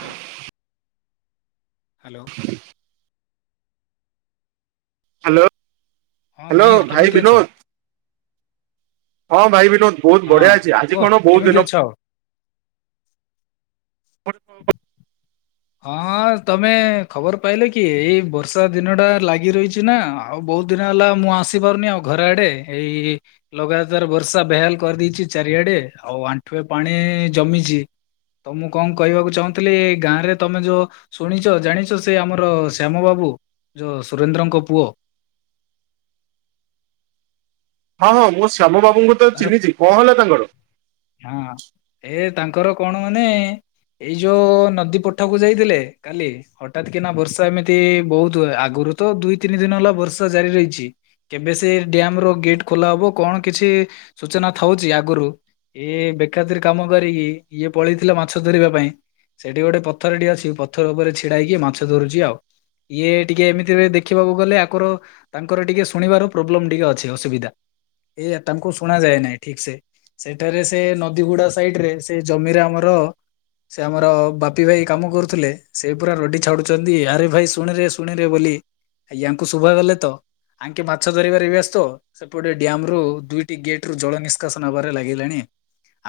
Hello hello hello, ହଁ hello Mihir କେମିତି ଭାଇ ଅଛ? ବିନୋଦ। ହଁ ଭାଇ ବିନୋଦ ବହୁତ ହଁ ବଢିଆ ଅଛି। ଆଜି କୁହ କଣ ବହୁତ କେମିତି ଦିନ - - ଅଛ? ପରେ ହଁ ତମେ ଖବର ପାଇଲେ କି ଏଇ ବର୍ଷା ଦିନ ଟା ଲାଗି ରହିଛି ନା। ଆଉ ବହୁତ ଦିନ ହେଲା ମୁଁ ଆସି ପାରୁନି ଆଉ ଘର ଆଡେ ଏଇ ଲଗାତାର ବର୍ଷା ବେହାଲ କରିଦେଇଛି ଚାରିଆଡେ ଆଉ ଆଣ୍ଠୁଏ ପାଣି ଜମିଛି। ତ ମୁଁ କଣ କହିବାକୁ ଚାହୁଁଥିଲି ଏ ଗାଁ ରେ ତମେ ଯୋଉ ଶୁଣିଛ ଜାଣିଛ ସେ ଆମର ଶ୍ୟାମ ବାବୁ ଯୋଉ ସୁରେନ୍ଦ୍ରଙ୍କ ପୁଅ। ହଁ ହଁ ମୁଁ ଶ୍ୟାମ ବାବୁଙ୍କୁ ତ ତାର ଚିହ୍ନିଛି କଣ ହେଲା ତାଙ୍କର? ହଁ ଏ ତାଙ୍କର କଣ ମାନେ ଏଇ ଯୋଉ ନଦୀ ପଠକୁ ଯାଇଥିଲେ କାଲି। ହଠାତ୍ କି ନା ବର୍ଷା ଏମିତି ବହୁତ ହୁଏ ଆଗରୁ ତ ଦୁଇ ତିନି ଦିନ ହେଲା ବର୍ଷା ଜାରି ରହିଛି। କେବେ ସେ ଡ୍ୟାମ ର ଗେଟ ଖୋଲା ହବ କଣ କିଛି ସୂଚନା ଥାଉଛି ଆଗରୁ। ଏଇ ବେଖାତିର କାମ କରିକି ଇଏ ପଳେଇଥିଲା ମାଛ ଧରିବା ପାଇଁ। ସେଠି ଗୋଟେ ପଥରଟି ଅଛି ପଥର ଉପରେ ଛିଡାଇକି ମାଛ ଧରୁଛି ଆଉ। ଇଏ ଟିକେ ଏମିତିରେ ଦେଖିବାକୁ ଗଲେ ଆଗର ତାଙ୍କର ଟିକେ ଶୁଣିବାର ପ୍ରୋବ୍ଲେମ ଟିକେ ଅଛି ଅସୁବିଧା ଏୟା। ତାଙ୍କୁ ଶୁଣ ଯାଏ ନାହିଁ ଠିକ ସେ ସେଠାରେ ସେ ନଦୀଗୁଡା ସାଇଡ ରେ ସେ ଜମିରେ ଆମର ସେ ଆମର ବାପି ଭାଇ କାମ କରୁଥିଲେ ସେ ପୁରା ରଡି ଛାଡୁଛନ୍ତି ଆରେ ଭାଇ ଶୁଣରେ ଶୁଣରେ ବୋଲି। ୟାଙ୍କୁ ଶୁଭା ଗଲେ ତ ଆଙ୍କେ ମାଛ ଧରିବାର ବ୍ୟସ୍ତ ସେପଟେ ଡ୍ୟାମ ରୁ ଦୁଇଟି ଗେଟ ରୁ ଜଳ ନିଷ୍କାସନ ହେବାରେ ଲାଗିଲାଣି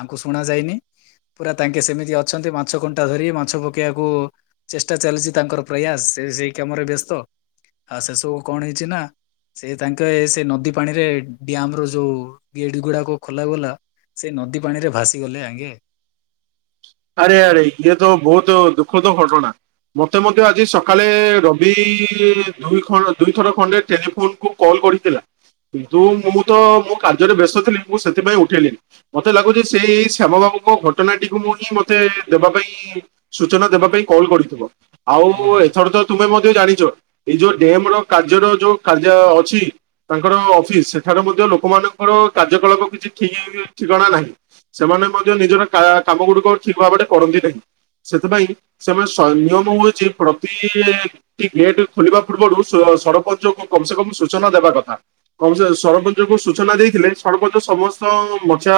ଆଙ୍କୁ ଶୁଣା ଯାଇନି। ପୁରା ତାଙ୍କେ ସେମିତି ଅଛନ୍ତି ମାଛ କଣ୍ଟା ଧରି ମାଛ ପକେଇବାକୁ ଚେଷ୍ଟା ଚାଲିଛି ତାଙ୍କର ପ୍ରୟାସ ସେ ସେଇ କାମରେ ବ୍ୟସ୍ତ। ଆଉ ସେସବୁ କଣ ହେଇଛି ନା ସେ ତାଙ୍କେ ସେ ନଦୀ ପାଣିରେ ଡ୍ୟାମ ରୁ ଯୋଉ ଗେଟେ ଗୁଡାକ ଖୋଲା ଗଲା ସେ ନଦୀ ପାଣି ରେ ଭାସି ଗଲେ ଆଗେ। ଆରେ ଆରେ ଇଏ ତ ବହୁତ ଦୁଖଦ ଘଟଣା। ମୋତେ ମଧ୍ୟ ଆଜି ସକାଳେ ରବି ଦୁଇ ଖଣ୍ଡ ଦୁଇଥର ଖଣ୍ଡେ ଟେଲିଫୋନକୁ କଲ୍ କରିଥିଲା କିନ୍ତୁ ମୁଁ ତ ମୋ କାର୍ଯ୍ୟରେ ବ୍ୟସ୍ତ ଥିଲି ମୁଁ ସେଥିପାଇଁ ଉଠେଇଲିିନି। ମତେ ଲାଗୁଛି ସିଏ ଏଇ ଶ୍ୟାମ ବାବୁଙ୍କ ଘଟଣାଟିକୁ ମୁଁ ମତେ ଦେବା ପାଇଁ ସୂଚନା ଦେବା ପାଇଁ କଲ କରିଥିବ ଆଉ ହଁ ହଁ ଏଥର ତ ତୁମେ ମଧ୍ୟ ଜାଣିଛ ଏଇ ଯୋଉ ଡ୍ୟାମ ର କାର୍ଯ୍ୟର ଯୋଉ କାର୍ଯ୍ୟ ଅଛି ତାଙ୍କର ଅଫିସ ସେଠାରେ ମଧ୍ୟ ଲୋକମାନଙ୍କର କାର୍ଯ୍ୟକଳାପ କିଛି ଠିକ ଠିକଣା ନାହିଁ। ସେମାନେ ମଧ୍ୟ ନିଜର କା କାମ ଗୁଡିକ ଠିକ ଭାବରେ କରନ୍ତି ନାହିଁ ସେଥିପାଇଁ ସେମାନେ [unintelligible] କି ଗେଟ୍ ଖୋଲିବା ପୂର୍ବରୁ ସ ସରପଞ୍ଚଙ୍କୁ କମସେ କମ ସୂଚନା ଦେବା କଥା। କମସେ ସରପଞ୍ଚଙ୍କୁ ସୂଚନା ଦେଇଥିଲେ ସରପଞ୍ଚ ସମସ୍ତ ମଚା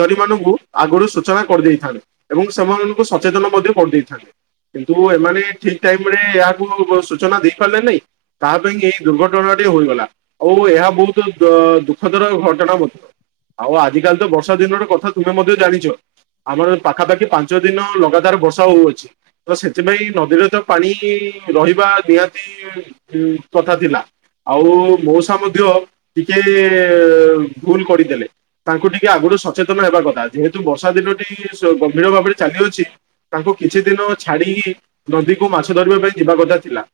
ଦରି ମାନଙ୍କୁ ଆଗରୁ ସୂଚନା କରିଦେଇଥାନ୍ତେ ଏବଂ ସେମାନଙ୍କୁ ସଚେତନ ମଧ୍ୟ କରିଦେଇଥାନ୍ତେ। କିନ୍ତୁ ଏମାନେ ଠିକ ଟାଇମରେ ଏହାକୁ ସୂଚନା ଦେଇପାରିଲେ ନାହିଁ। ତା ପାଇଁ କି ଏଇ ଦୁର୍ଘଟଣାଟି ହୋଇଗଲା। ଆଉ ଏହା ବହୁତ ଦୁଃଖଦର ଘଟଣା ମଧ୍ୟ। ଆଉ ଆଜିକାଲି ତ ବର୍ଷା ଦିନର କଥା ତୁମେ ମଧ୍ୟ ଜାଣିଛ ଆମର ପାଖାପାଖି ପାଞ୍ଚ ଦିନ ଲଗାତାର ବର୍ଷା ହଉଅଛି। ତ ସେଥିପାଇଁ ନଦୀରେ ତ ପାଣି ରହିବା ନିହାତି କଥା ଥିଲା। ଆଉ ମଉସା ମଧ୍ୟ ଟିକେ ଭୁଲ କରିଦେଲେ। ତାଙ୍କୁ ଟିକେ ଆଗରୁ ସଚେତନ ହେବା କଥା ଯେହେତୁ ବର୍ଷା ଦିନଟି ଗମ୍ଭୀର ଭାବରେ ଚାଲିଅଛି ତାଙ୍କୁ କିଛି ଦିନ ଛାଡି ନଦୀକୁ ମାଛ ଧରିବା ପାଇଁ ଯିବା କଥା ଥିଲା।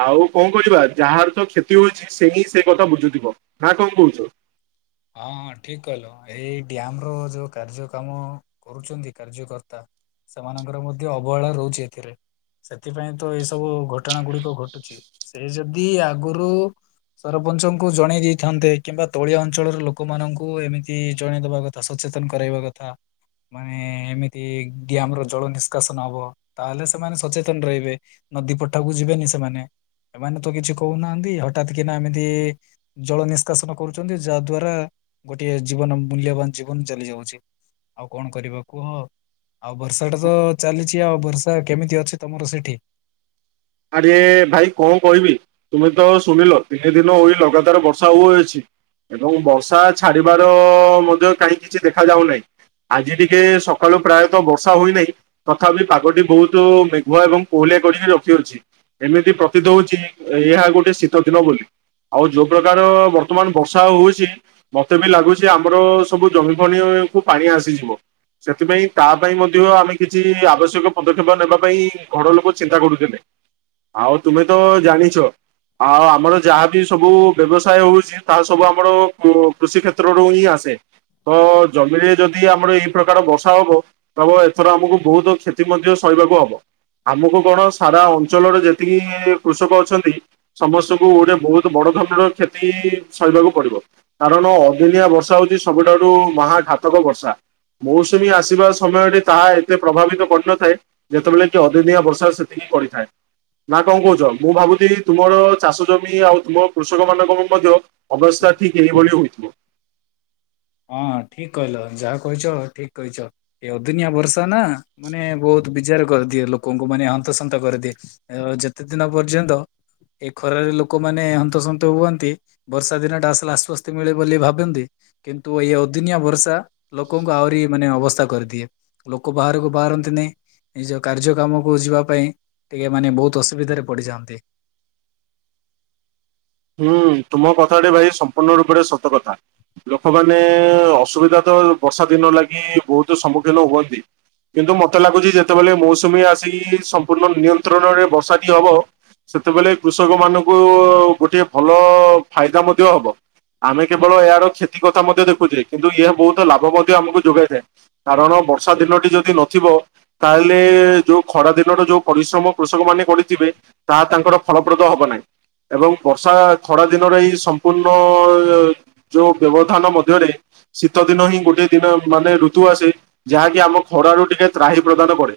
ଆଉ କଣ କରିବା ଯାହାର ତ କ୍ଷତି ହଉଛି ସିଏ ହିଁ ସେ କଥା ବୁଝୁଥିବ ନା କଣ କହୁଛ? ହଁ ହଁ ଠିକ୍ କହିଲ ଏଇ ଡ୍ୟାମର ଯୋଉ କାର୍ଯ୍ୟ କାମ କରୁଚନ୍ତି କାର୍ଯ୍ୟକର୍ତ୍ତା ସେମାନଙ୍କର ମଧ୍ୟ ଅବହେଳା ରହୁଚି ଏଥିରେ। ସେଥିପାଇଁତ ଏଇ ସବୁ ଘଟଣା ଗୁଡ଼ିକ ଘଟୁଚି। ସେ ଯଦି ଆଗରୁ ସରପଞ୍ଚଙ୍କୁ ଜଣେଇ ଦେଇଥାନ୍ତେ କିମ୍ବା ଦଳିଅ ଅ ଅଞ୍ଚଳର ଲୋକମାନଙ୍କୁ ଏମିତି ଜଣେଇଦବା କଥା ସଚେତନ କରାଇବା କଥା। ମାନେ ଏମିତି ଡ୍ୟାମର ଜଳ ନିଷ୍କାସନ ହବ ତାହେଲେ ସେମାନେ ସଚେତନ ରହିବେ। ନଦୀ ପଟାକୁ ଯିବେନି ସେମାନେ। ଏମାନେତ କିଛି କହୁନାହାନ୍ତି ହଠାତ୍ କିନା ଏମିତି ଜଳ ନିଷ୍କାସନ କରୁଚନ୍ତି ଯାହାଦ୍ୱାରା ଗୋଟିଏ ଜୀବନ ମୂଲ୍ୟବାନ ଜୀବନ ଚାଲି ଯାଉଚି। ଆଉ କଣ କରିବ କୁହ ଆଉ ବର୍ଷାଟାତ ଚାଲିଚି ଆଉ ବର୍ଷା କେମିତି ଅଛି ତମର ସେଠି? ଆରେ ଭାଇ କଁ କହିବି। ତୁମେତ ଶୁଣିଲ ତିନି ଦିନ ହୋଇ ଲଗାତାର ବର୍ଷା ହଉଅଛି। ଏବଂ ବର୍ଷା ଛାଡ଼ିବାର ମଧ୍ୟ କାହିଁ କିିଛି ଦେଖା ଯାଉନାହିଁ। ଆଜି ଟିକେ ସକାଳୁ ପ୍ରାୟତଃ ବର୍ଷା ହୋଇନାହିଁ। ତଥାପି ପାଗଟି ବହୁତ୍ ମେଘୁଆ ଏବଂ କୋହଳିଆ କରିକି ରଖିଅଛି। ଏମିତି ପ୍ରତୀତ ହଉଚି ଏହା ଗୋଟେ ଶୀତ ଦିନ ବୋଲି। ଆଉ ଯୋଉ ପ୍ରକାର ବର୍ତ୍ତମାନ ବର୍ଷା ହଉଚି ମତେବି ଲାଗୁଚି ଆମର ସବୁ ଜମିପଣିୟ କୁ ପାଣି ଆସିଯିବ। ସେଥିପାଇଁ ତାପାଇଁ ମଧ୍ୟ ଆମେ କିଛି ଆବଶ୍ୟକ ପଦକ୍ଷେପ ନେବା ପାଇଁ ଘର ଲୋକ ଚିନ୍ତା କରୁଥିଲେ। ଆଉ ତୁମେତ ଜାଣିଛ ଆଉ ଆମର ଯାହାବି ସବୁ ବ୍ୟବସାୟ ହଉଛି ତାହା ସବୁ ଆମର କୃଷି କ୍ଷେତ୍ରରୁ ହିଁ ଆସେ। ତଜମିରେ ଯଦି ଆମର ଏଇ ପ୍ରକାର ବର୍ଷା ହବ ତେବ ଏଥର ଆମକୁ ବହୁତ୍ କ୍ଷତି ମଧ୍ୟ ସହିବାକୁ ହବ ଆମକୁ କଣ ସାରା ଅଞ୍ଚଳରେ ଯେତିକି କୃଷକ ଅଛନ୍ତି ସମସ୍ତଙ୍କୁ ଗୋଟେ ବହୁତ୍ ବଡ଼ ଧରଣର କ୍ଷତି ସହିବାକୁ ପଡ଼ିବ। କାରଣ ଅଦିନିଆ ବର୍ଷା ହଉଚି ସବୁଠାରୁ ମହାଘାତକ ବର୍ଷା। ମୌସୁମୀ ଆସିବା ସମୟରେ ତାହା ଏତେ ପ୍ରଭାବିତ କରିନଥାଏ ଯେତେବେଳେକି ଅଦିନିଆ ବର୍ଷା ସେତିକି କରିଥାଏ। ନା କଣ କହୁଚ ମୁଁ ଭାବୁଚି ତୁମର ଚାଷ ଜମି ଆଉ ତୁମ କୃଷକ ମାନଙ୍କ ମଧ୍ୟ ଅବସ୍ଥା ଠିକ୍ ଏହିଭଳି ହୋଇଥିବ। ହଁ ଠିକ୍ କହିଲ ଯାହା କହିଚ ଠିକ୍ କହିଚ। ଏ ଅଦିି‌ନିଆ ବର୍ଷା ନା ମାନେ ବହୁତ ବିଜାର କରିଦିଏ ଲୋକଙ୍କୁ ମାନେ ହନ୍ତସନ୍ତ କରିଦିଏ। ଅଁ ଘ୍ରଯେତେ ଦିନ ପର୍ଯ୍ୟନ୍ତ ଏ ଖରାରେ ଲୋକମାନେ ହନ୍ତସନ୍ତ ହୁଅନ୍ତି। ବର୍ଷା ଦିନଟା ଆସିଲ ଆଶ୍ଵସ୍ତି ମିଳେ ବୋଲି ଭାବନ୍ତି। କିନ୍ତୁ ଏଇ ଅଦୁିନିଆ ବର୍ଷା ଲୋକଙ୍କୁ ଆହୁରି ମାନେ ଅବସ୍ଥା କରିଦିଏ ଲୋକ ବାହାରକୁ ବାହାରନ୍ତିନି ନିଜ କାର୍ଯ୍ୟ କାମକୁ ଯିବା ପାଇଁ ଟିକେ ମାନେ ବହୁତ୍ ଅସୁବିଧାରେ ପଡ଼ିଯାଆନ୍ତି। ହୁଁ ତୁମ କଥାଟେ ଭାଇ ସମ୍ପୂର୍ଣ୍ଣ ରୂପରେ ସତ କଥା। ଲୋକମାନେ ଅସୁବିଧାତ ବର୍ଷା ଦିନ ଲାଗି ବହୁତ୍ ସମ୍ମୁଖୀନ ହୁଅନ୍ତି। କିନ୍ତୁ ମତେ ଲାଗୁଚି ଯେତେବେଳେ ମୌସୁମୀ ଆସିକି ସମ୍ପୂର୍ଣ୍ଣ ନିୟନ୍ତ୍ରଣରେ ବର୍ଷାଟି ହବ ସେତେବେଳେ କୃଷକ ମାନଙ୍କୁ ଗୋଟେ ଭଲ ଫାଇଦା ମଧ୍ୟ ହବ। ଆମେ କେବଳ ଏହାର କ୍ଷତି କଥା ମଧ୍ୟ ଦେଖୁଛେ କିନ୍ତୁ ଏହା ବହୁତ୍ ଲାଭ ମଧ୍ୟ ଆମକୁ ଯୋଗାଇଥାଏ। କାରଣ ବର୍ଷା ଦିନଟି ଯଦି ନଥିବ ତାହେଲେ ଯୋଉ ଖରା ଦିନର ଯୋଉ ପରିଶ୍ରମ କୃଷକ ମାନେ କରିଥିବେ ତାହା ତାଙ୍କର ଫଳପ୍ରଦ ହବ ନାହିଁ ଏବଂ ବର୍ଷା ଥଡା ଦିନରେ ଏଇ ସମ୍ପୂର୍ଣ୍ଣ ଯୋଉ ବ୍ୟବଧାନ ମଧ୍ୟରେ ଶୀତ ଦିନ ହିଁ ଗୋଟେ ଦିନ ମାନେ ଋତୁ ଆସେ ଯାହାକି ଆମ ଖରାରୁ ଟିକେ ତ୍ରାହି ପ୍ରଦାନ କରେ।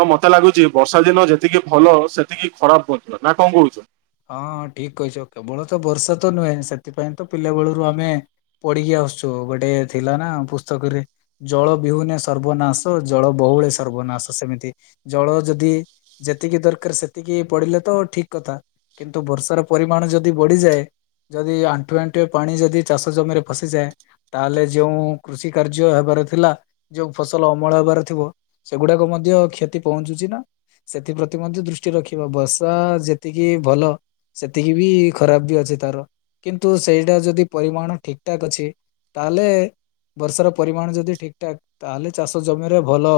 ତ ମୋତେ ଲାଗୁଛି ବର୍ଷା ଦିନ ଯେତିକି ଭଲ ସେତିକି ଖରାପ ପଡିବ ନା କଣ କହୁଛ? ହଁ ହଁ ଠିକ କହିଛ କେବଳ ତ ବର୍ଷା ତ ନୁହେଁ ସେଥିପାଇଁ ତ ପିଲା ବେଳରୁ ଆମେ ପଢିକି ଆସୁଛୁ ଗୋଟେ ଥିଲା ନା ପୁସ୍ତକରେ ଜଳ ବିହୁନେ ସର୍ବନାଶ, ଜଳ ବହୁଳ ସର୍ବନାଶ। ସେମିତି ଜଳ ଯଦି ଯେତିକି ଦରକାର ସେତିକି ପଡ଼ିଲେ ତ ଠିକ କଥା। କିନ୍ତୁ ବର୍ଷାର ପରିମାଣ ଯଦି ବଢିଯାଏ ଯଦି ଆଣ୍ଠୁଏ ଆଣ୍ଠୁଏ ପାଣି ଯଦି ଚାଷ ଜମିରେ ଫସିଯାଏ ତାହେଲେ ଯେଉଁ କୃଷି କାର୍ଯ୍ୟ ହେବାର ଥିଲା ଯୋଉ ଫସଲ ଅମଳ ହେବାର ଥିବ ସେଗୁଡାକ ମଧ୍ୟ କ୍ଷତି ପହଞ୍ଚୁଛି ନା। ସେଥିପ୍ରତି ମଧ୍ୟ ଦୃଷ୍ଟି ରଖିବା। ବର୍ଷା ଯେତିକି ଭଲ, ସେତିକି ବି ଖରାପ ବି ଅଛି ତାର। କିନ୍ତୁ ସେଇଟା ଯଦି ପରିମାଣ ଠିକ ଠାକ୍ ଅଛି ତାହେଲେ ବର୍ଷାର ପରିମାଣ ଯଦି ଠିକ୍ ଠାକ ତାହେଲେ ଚାଷ ଜମିରେ ଭଲ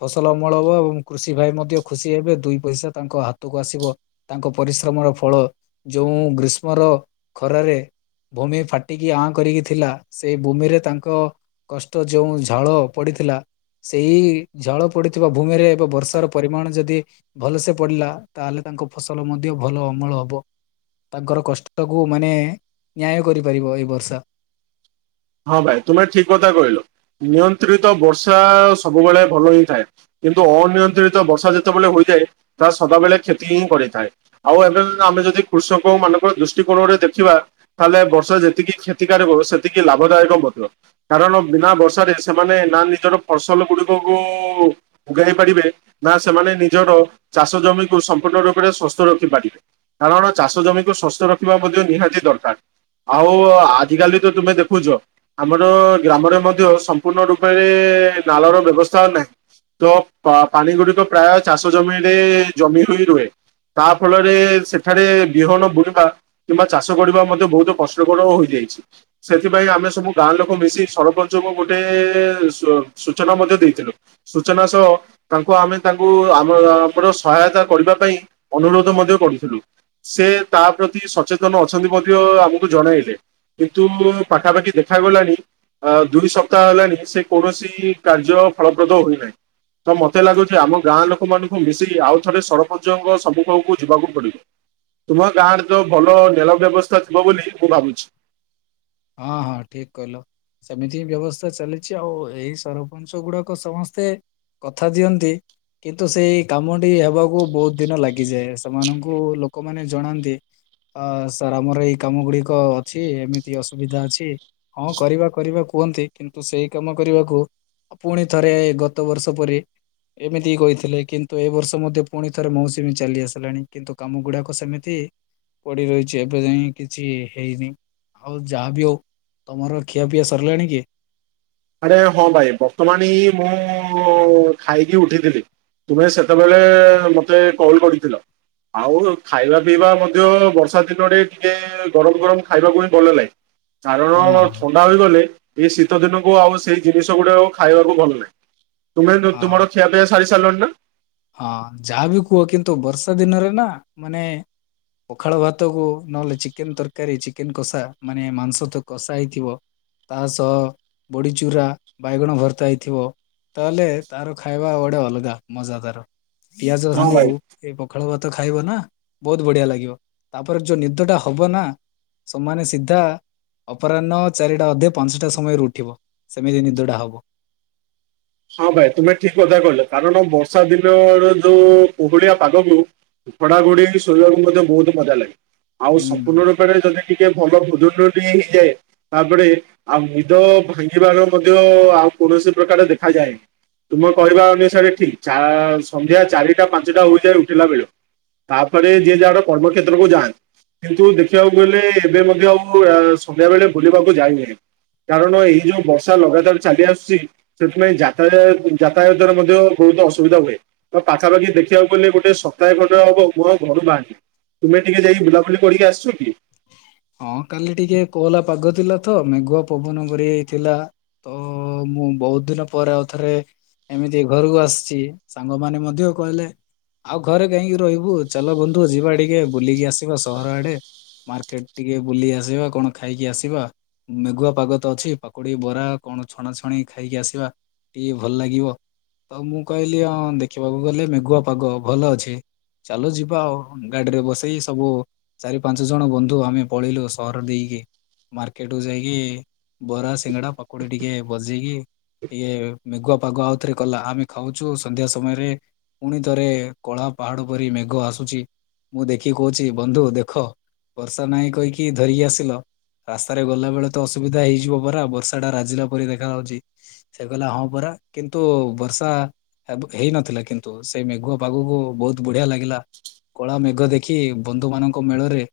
ଫସଲ ଅମଳ ହେବ ଏବଂ କୃଷି ଭାଇ ମଧ୍ୟ ଖୁସି ହେବେ। ଦୁଇ ପଇସା ତାଙ୍କ ହାତକୁ ଆସିବ ତାଙ୍କ ପରିଶ୍ରମର ଫଳ ଯେଉଁ ଗ୍ରୀଷ୍ମର ଖରାରେ ଭୂମି ଫାଟିକି ଆଁ କରିକି ଥିଲା ସେଇ ଭୂମିରେ ତାଙ୍କ କଷ୍ଟ ଯେଉଁ ଝାଳ ପଡିଥିଲା ସେଇ ଝାଳ ପଡିଥିବା ଭୂମିରେ ଏବେ ବର୍ଷାର ପରିମାଣ ଯଦି ଭଲସେ ପଡିଲା ତାହେଲେ ତାଙ୍କ ଫସଲ ମଧ୍ୟ ଭଲ ଅମଳ ହବ। ତାଙ୍କର କଷ୍ଟକୁ ମାନେ ନ୍ୟାୟ କରିପାରିବ ଏଇ ବର୍ଷା। ହଁ ଭାଇ ତୁମେ ଠିକ କଥା କହିଲ ନିୟନ୍ତ୍ରିତ ବର୍ଷା ସବୁବେଳେ ଭଲ ହେଇଥାଏ। କିନ୍ତୁ ଅନିୟନ୍ତ୍ରିତ ବର୍ଷା ଯେତେବେଳେ ହୋଇଯାଏ ତାହା ସଦାବେଳେ କ୍ଷତି ହିଁ କରିଥାଏ। ଆଉ ଏବେ ଯଦି ଆମେ ଯଦି କୃଷକ ମାନଙ୍କ ଦୃଷ୍ଟିକୋଣରେ ଦେଖିବା ତାହେଲେ ବର୍ଷା ଯେତିକି କ୍ଷତିକାରକ, ସେତିକି ଲାଭଦାୟକ ମଧ୍ୟ। କାରଣ ବିନା ବର୍ଷାରେ ସେମାନେ ନା ନିଜର ଫସଲ ଗୁଡ଼ିକକୁ [unintelligible] ପାରିବେ ନା ସେମାନେ ନିଜର ଚାଷ ଜମିକୁ ସମ୍ପୂର୍ଣ୍ଣ ରୂପରେ ସୁସ୍ଥ ରଖିପାରିବେ। କାରଣ ଚାଷ ଜମିକୁ ସ୍ଵସ୍ଥ ରଖିବା ମଧ୍ୟ ନିହାତି ଦରକାର। ଆଉ ଆଜିକାଲି ତ ତୁମେ ଦେଖ ଖୁଜ ଆମର ଗ୍ରାମରେ ମଧ୍ୟ ସମ୍ପୂର୍ଣ୍ଣ ରୂପରେ ନାଳର ବ୍ୟବସ୍ଥା ନାହିଁ। ତ ପାଣି ଗୁଡିକ ପ୍ରାୟ ଚାଷ ଜମିରେ ଜମି ହୋଇ ରୁହେ। ତା ଫଳରେ ସେଠାରେ ବିହନ ବୁଣିବା କିମ୍ବା ଚାଷ କରିବା ମଧ୍ୟ ବହୁତ କଷ୍ଟକର ହୋଇଯାଇଛି। ସେଥିପାଇଁ ଆମେ ସବୁ ଗାଁ ଲୋକ ମିଶି ସରପଞ୍ଚଙ୍କୁ ଗୋଟେ ସୂଚନା ମଧ୍ୟ ଦେଇଥିଲୁ। ସୂଚନା ସହ ତାଙ୍କୁ ଆମେ ତାଙ୍କୁ ଆମ ଆମର ସହାୟତା କରିବା ପାଇଁ ଅନୁରୋଧ ମଧ୍ୟ କରୁଥିଲୁ। ସେ ତା ପ୍ରତି ସଚେତନ ଅଛନ୍ତି ମଧ୍ୟ ଆମକୁ ଜଣେଇଲେ, କିନ୍ତୁ ପାଖାପାଖି ଦେଖାଗଲାଣି ଅ ଦୁଇ ସପ୍ତାହ ହେଲାଣି ସେ କୌଣସି କାର୍ଯ୍ୟ ଫଳପ୍ରଦ ହୋଇନାହିଁ। ତ ମତେ ଲାଗୁଛି ଆମ ଗାଁ ଲୋକମାନଙ୍କୁ ମିଶିକି ଆଉ ଥରେ ସରପଞ୍ଚଙ୍କ ସମ୍ମୁଖକୁ ଯିବାକୁ ପଡିବ। ତୁମ ଗାଁ ରେ ତ ଭଲ ନେଲ ବ୍ୟବସ୍ଥା ଥିବ ବୋଲି ମୁଁ ଭାବୁଛି। ହଁ ହଁ ଠିକ କହିଲ। ସେମିତି ହିଁ ବ୍ୟବସ୍ଥା ଚାଲିଛି ଆଉ ଏଇ ସରପଞ୍ଚ ଗୁଡାକ ସମସ୍ତେ କଥା ଦିଅନ୍ତି। କିନ୍ତୁ ସେଇ କାମଟି ହେବାକୁ ବହୁତ ଦିନ ଲାଗିଯାଏ ସେମାନଙ୍କୁ ଲୋକମାନେ ଜଣାନ୍ତି। ଅ ସାର୍ ଆମର ଏଇ କାମ ଗୁଡିକ ଅଛି ଏମି ତି ଅସୁବିଧା ଅଛି ହଁ କରିବା କରିବା କୁହନ୍ତି କିନ୍ତୁ ସେଇ କାମ କରିବାକୁ। ପୁଣି ଥରେ ଗତ ବର୍ଷ ପରି। ଏମିତିି କହିଥିଲେ କିନ୍ତୁ ଏ ବର୍ଷ ମଧ୍ୟ ପୁଣି ଥରେ ମୌସୁମୀ ଚାଲି ଆସିଲାଣି କିନ୍ତୁ କାମ ଗୁଡାକ ସେମିତି। ପଡ଼ି ରହିଛି ଏବେ ଯାଇଁ କିଛି ହେଇନି। ଆଉ ଯାହାବି ହଉ ତମର ଖିଆପିଆ ସରିଲାଣି କି? ଆରେ ହଁ ଭାଇ ବର୍ତ୍ତମାନେ ଏ ମୁଁ ଖାଇକି ଉଠିଥିଲି। ତୁମେ ସେତେବେଳେ ମତେ କଲ କରିଥିଲ। ଆଉ ଖାଇବା ପିଇବା ମଧ୍ୟ ବର୍ଷା ଦିନରେ ଟିକେ ଗରମ ଗରମ ଖାଇବାକୁ ହିଁ ଭଲ ଲାଗେ। ହଁ କାରଣ ହଁ ଥଣ୍ଡା ହୋଇଗଲେ ଏଇ ଶୀତଦିନ। ଓ ଆଉ ସେଇ ଜିନିଷ ଗୁଡା ଖାଇବାକୁ ଭଲ ନାହିଁ ତୁମେ ତ ହଁ ତୁମର ଖିଆ ପିଆ ସାରି ସାରିଲଣି ନା? ହଁ ଯାହା ବି କୁହ କିନ୍ତୁ ବର୍ଷା ଦିନରେ ନା ମାନେ। ପଖାଳ ଭାତକୁ ନହେଲେ ଚିକେନ୍ ତରକାରୀ ଚିକେନ୍ କଷା ମାନେ ମାଂସ ତ କଷା ହେଇଥିବ। ତା ସହ ବଡ଼ିଚୁରା ବାଇଗଣ ଭର୍ତ୍ତା ହେଇଥିବ। ତାହେଲେ ତାର ଖାଇବା ଗୋଡେ ଅଲଗା ମଜା ତାର ପିଆଜ ହଁ ସାଙ୍ଗକୁ। ଭାଇ। ଏଇ ପଖାଳ ଭାତ ଖାଇବ ନା ବହୁତ ବଢିଆ ଲାଗିବ ତାପରେ ଯୋଉ ନିଦଟା ହବ ନା। ସମାନେ ସିଦ୍ଧା। ଅପରାହ୍ନ ଚାରିଟା ଅଧେ ପାଞ୍ଚଟା ସମୟରୁ ଉଠିବ ସେମିତି ନିଦଟା ହବ। ହଁ ଭାଇ ତୁମେ ଠିକ୍ କଥା କହିଲ କାରଣ ବର୍ଷା ଦିନରେ ଯୋଉ କୁହୁଳିଆ ପାଗକୁ। ଘଡାଘୁଡି ଶୋଇବାକୁ ମଧ୍ୟ ବହୁତ ମଜା ଲାଗେ ଆଉ ହୁଁ। ସମ୍ପୂର୍ଣ୍ଣ ରୂ ପରେ ଯଦି ଟିକେ ଭଲ ଭୋଜନ ଟିକେ ହେଇଯାଏ। ତାପରେ ଆଉ ନିଦ ଭାଙ୍ଗିବାର ମଧ୍ୟ ଆଉ କୌଣସି ପ୍ରକାର ଦେଖାଯାଏନି। ତୁମ କହିବା ଅନୁସାରେ ଠିକ ଚା ସନ୍ଧ୍ୟା ଚାରିଟା ପାଞ୍ଚଟା ହୋଇଠାରୁ ଉଠିଲା ବେଳୁ। ତାପରେ ଯିଏ ଯାହାର କର୍ମ କ୍ଷେତ୍ରକୁ ଯାଆନ୍ତି। କିନ୍ତୁ ଦେଖିବାକୁ ଗଲେ ଏବେ ମଧ୍ୟ ଆଉ ଏ ସନ୍ଧ୍ୟାବେଳେ ବୁଲିବାକୁ ଯାଇନାହିଁ। କାରଣ ଏଇ ଯୋଉ ବର୍ଷା ଲଗାତାର ଚାଲି ଆସୁଛି। ସେଥିପାଇଁ ଯାତାରେ ଯାତାୟାତରେ ମଧ୍ୟ ବହୁତ ଅସୁବିଧା ହୁଏ। ତ ପାଖାପାଖି ଦେଖିବାକୁ ଗଲେ ଗୋଟେ ସକାଏ ଖଣ୍ଡେ ହବ ମୁଁ ଆଉ ଘରୁ ବାହାରିନି। ତୁମେ ଟିକେ ଯାଇ ବୁଲାବୁଲି କରିକି ଆସିଛ କି? ହଁ କାଲି ଟିକେ କହଲା ପାଗ ଥିଲା ତ ମେଘୁଆ ପବନ ଘୁରି ହେଇଥିଲା। ତ ମୁଁ ବହୁତ ଦିନ ପରେ ଆଉ ଥରେ। ଏମିତି ଘରକୁ ଆସିଛି ସାଙ୍ଗମାନେ ମଧ୍ୟ କହିଲେ। ଆଉ ଘରେ କାହିଁକି ରହିବୁ ଚାଲ ବନ୍ଧୁ ଯିବା ଟିକେ ବୁଲିକି ଆସିବା ସହରଆଡେ। ମାର୍କେଟ ଟିକେ ବୁଲି ଆସିବା କଣ ଖାଇକି ଆସିବା। ମେଘୁଆ ପାଗ ତ ଅଛି ପକୁଡି ବରା କଣ ଛଣାଛଣି ଖାଇକି ଆସିବା। ଟିକେ ଭଲ ଲାଗିବ ତ ମୁଁ କହିଲି ହଁ ଦେଖିବାକୁ ଗଲେ ମେଘୁଆ ପାଗ ଭଲ ଅଛି। ଚାଲ ଯିବା ଆଉ ଗାଡିରେ ବସେଇ ସବୁ। ପାଞ୍ଚଜଣ ବନ୍ଧୁ ଆମେ ପଳେଇଲୁ ସହର ଦେଇକି। ମାର୍କେଟକୁୁ ଯାଇକି ବରା ସିଙ୍ଗଡା ପକୁଡି ଟିକେ ବଜେଇକି। ଟିକେ ମେଘୁଆ ପାଗ ଆଉଥରେ କଲା ଆମେ ଖାଉଛୁ ସନ୍ଧ୍ୟା ସମୟରେ। ପୁଣି ଥରେ କଳା ପାହାଡ ପରି ମେଘ ଆସୁଛି ମୁଁ ଦେଖିକି କହୁଛି ବନ୍ଧୁ ଦେଖ। ବର୍ଷା ନାଇଁ କହିକି ଧରିକି ଆସିଲ। ରାସ୍ତାରେ ଗଲା ବେଳେ ତ ଅସୁବିଧା ହେଇଯିବ ପରା ବର୍ଷା ଟା ରାଜିଲା ପରେ ଦେଖାଯାଉଚି। ସେ କହିଲା ହଁ ପରା କିନ୍ତୁ ବର୍ଷା ଅବ ହେଇନଥିଲା କିନ୍ତୁ ସେଇ ମେଘୁଆ ପାଗକୁ ବହୁତ ବଢିଆ ଲାଗିଲା। କଳା ମେଘ ଦେଖି ବନ୍ଧୁ ମାନଙ୍କ ମେଳରେ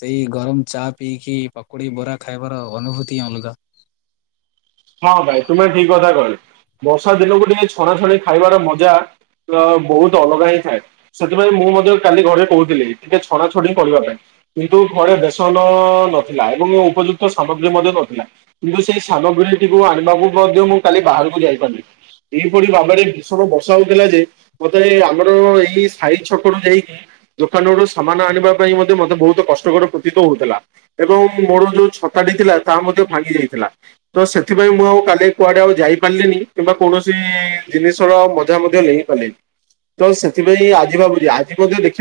ସେଇ ଗରମ ଚା ପିଇକି ପକୁଡି ବରା ଖାଇବାର ଅନୁଭୂତି ଅଲଗା। ହଁ ଭାଇ ତୁମେ ଠିକ କଥା କହିଲ ବର୍ଷା ଦିନକୁ ଟିକେ ଛଣାଛଣି ଖାଇବାର ମଜା ତ ବହୁତ ଅଲଗା ହିଁ ଥାଏ। ସେଥିପାଇଁ ମୁଁ ମଧ୍ୟ କାଲି ଘରେ କହୁଥିଲି ଟିକେ ଛଣା ଛଣି କରିବା ପାଇଁ। କିନ୍ତୁ ଘରେ ବେସନ ନଥିଲା ଏବଂ ଉପଯୁକ୍ତ ସାମଗ୍ରୀ ମଧ୍ୟ ନଥିଲା।। କିନ୍ତୁ ସେଇ ସାମଗ୍ରୀଟିକୁ ଆଣିବାକୁ ମଧ୍ୟ ମୁଁ କାଲି ବାହାରକୁ ଯାଇପାରିଲିନି। ଏହିଇଭଳି ଭାବରେ ଭୀଷଣ ବର୍ଷା ହଉଥିଲା ଯେ ମତେ ଆମର ଏଇ ସାହି ଛକରୁୁ ଯାଇକି ଦୋକାନରୁ ସାମାନ ଆଣିବା ପାଇଁ ମଧ୍ୟ ମୋତେ ବହୁତ କଷ୍ଟକର ପ୍ରତୀତ ହଉଥିଲା। ଏବଂ ମୋର ଯୋଉ ଛତାଟି ଥିଲା ତାହା ମଧ୍ୟ ଭାଙ୍ଗି ଯାଇଥିଲା ତ ସେ ସେଥିପାଇଁ ମୁଁ ଆଉ କାଲି କୁଆଡେ ଆଉ ଯାଇପାରିଲିନି କିମ୍ବା କୌଣସି ଜିନିଷର ମଜା ମଧ୍ୟ ନେଇପାରିଲନି। ତ ସେଥିପାଇଁ ଆଜି ଭାବୁଚି ଆଜି ମଧ୍ୟ ଦେଖିବା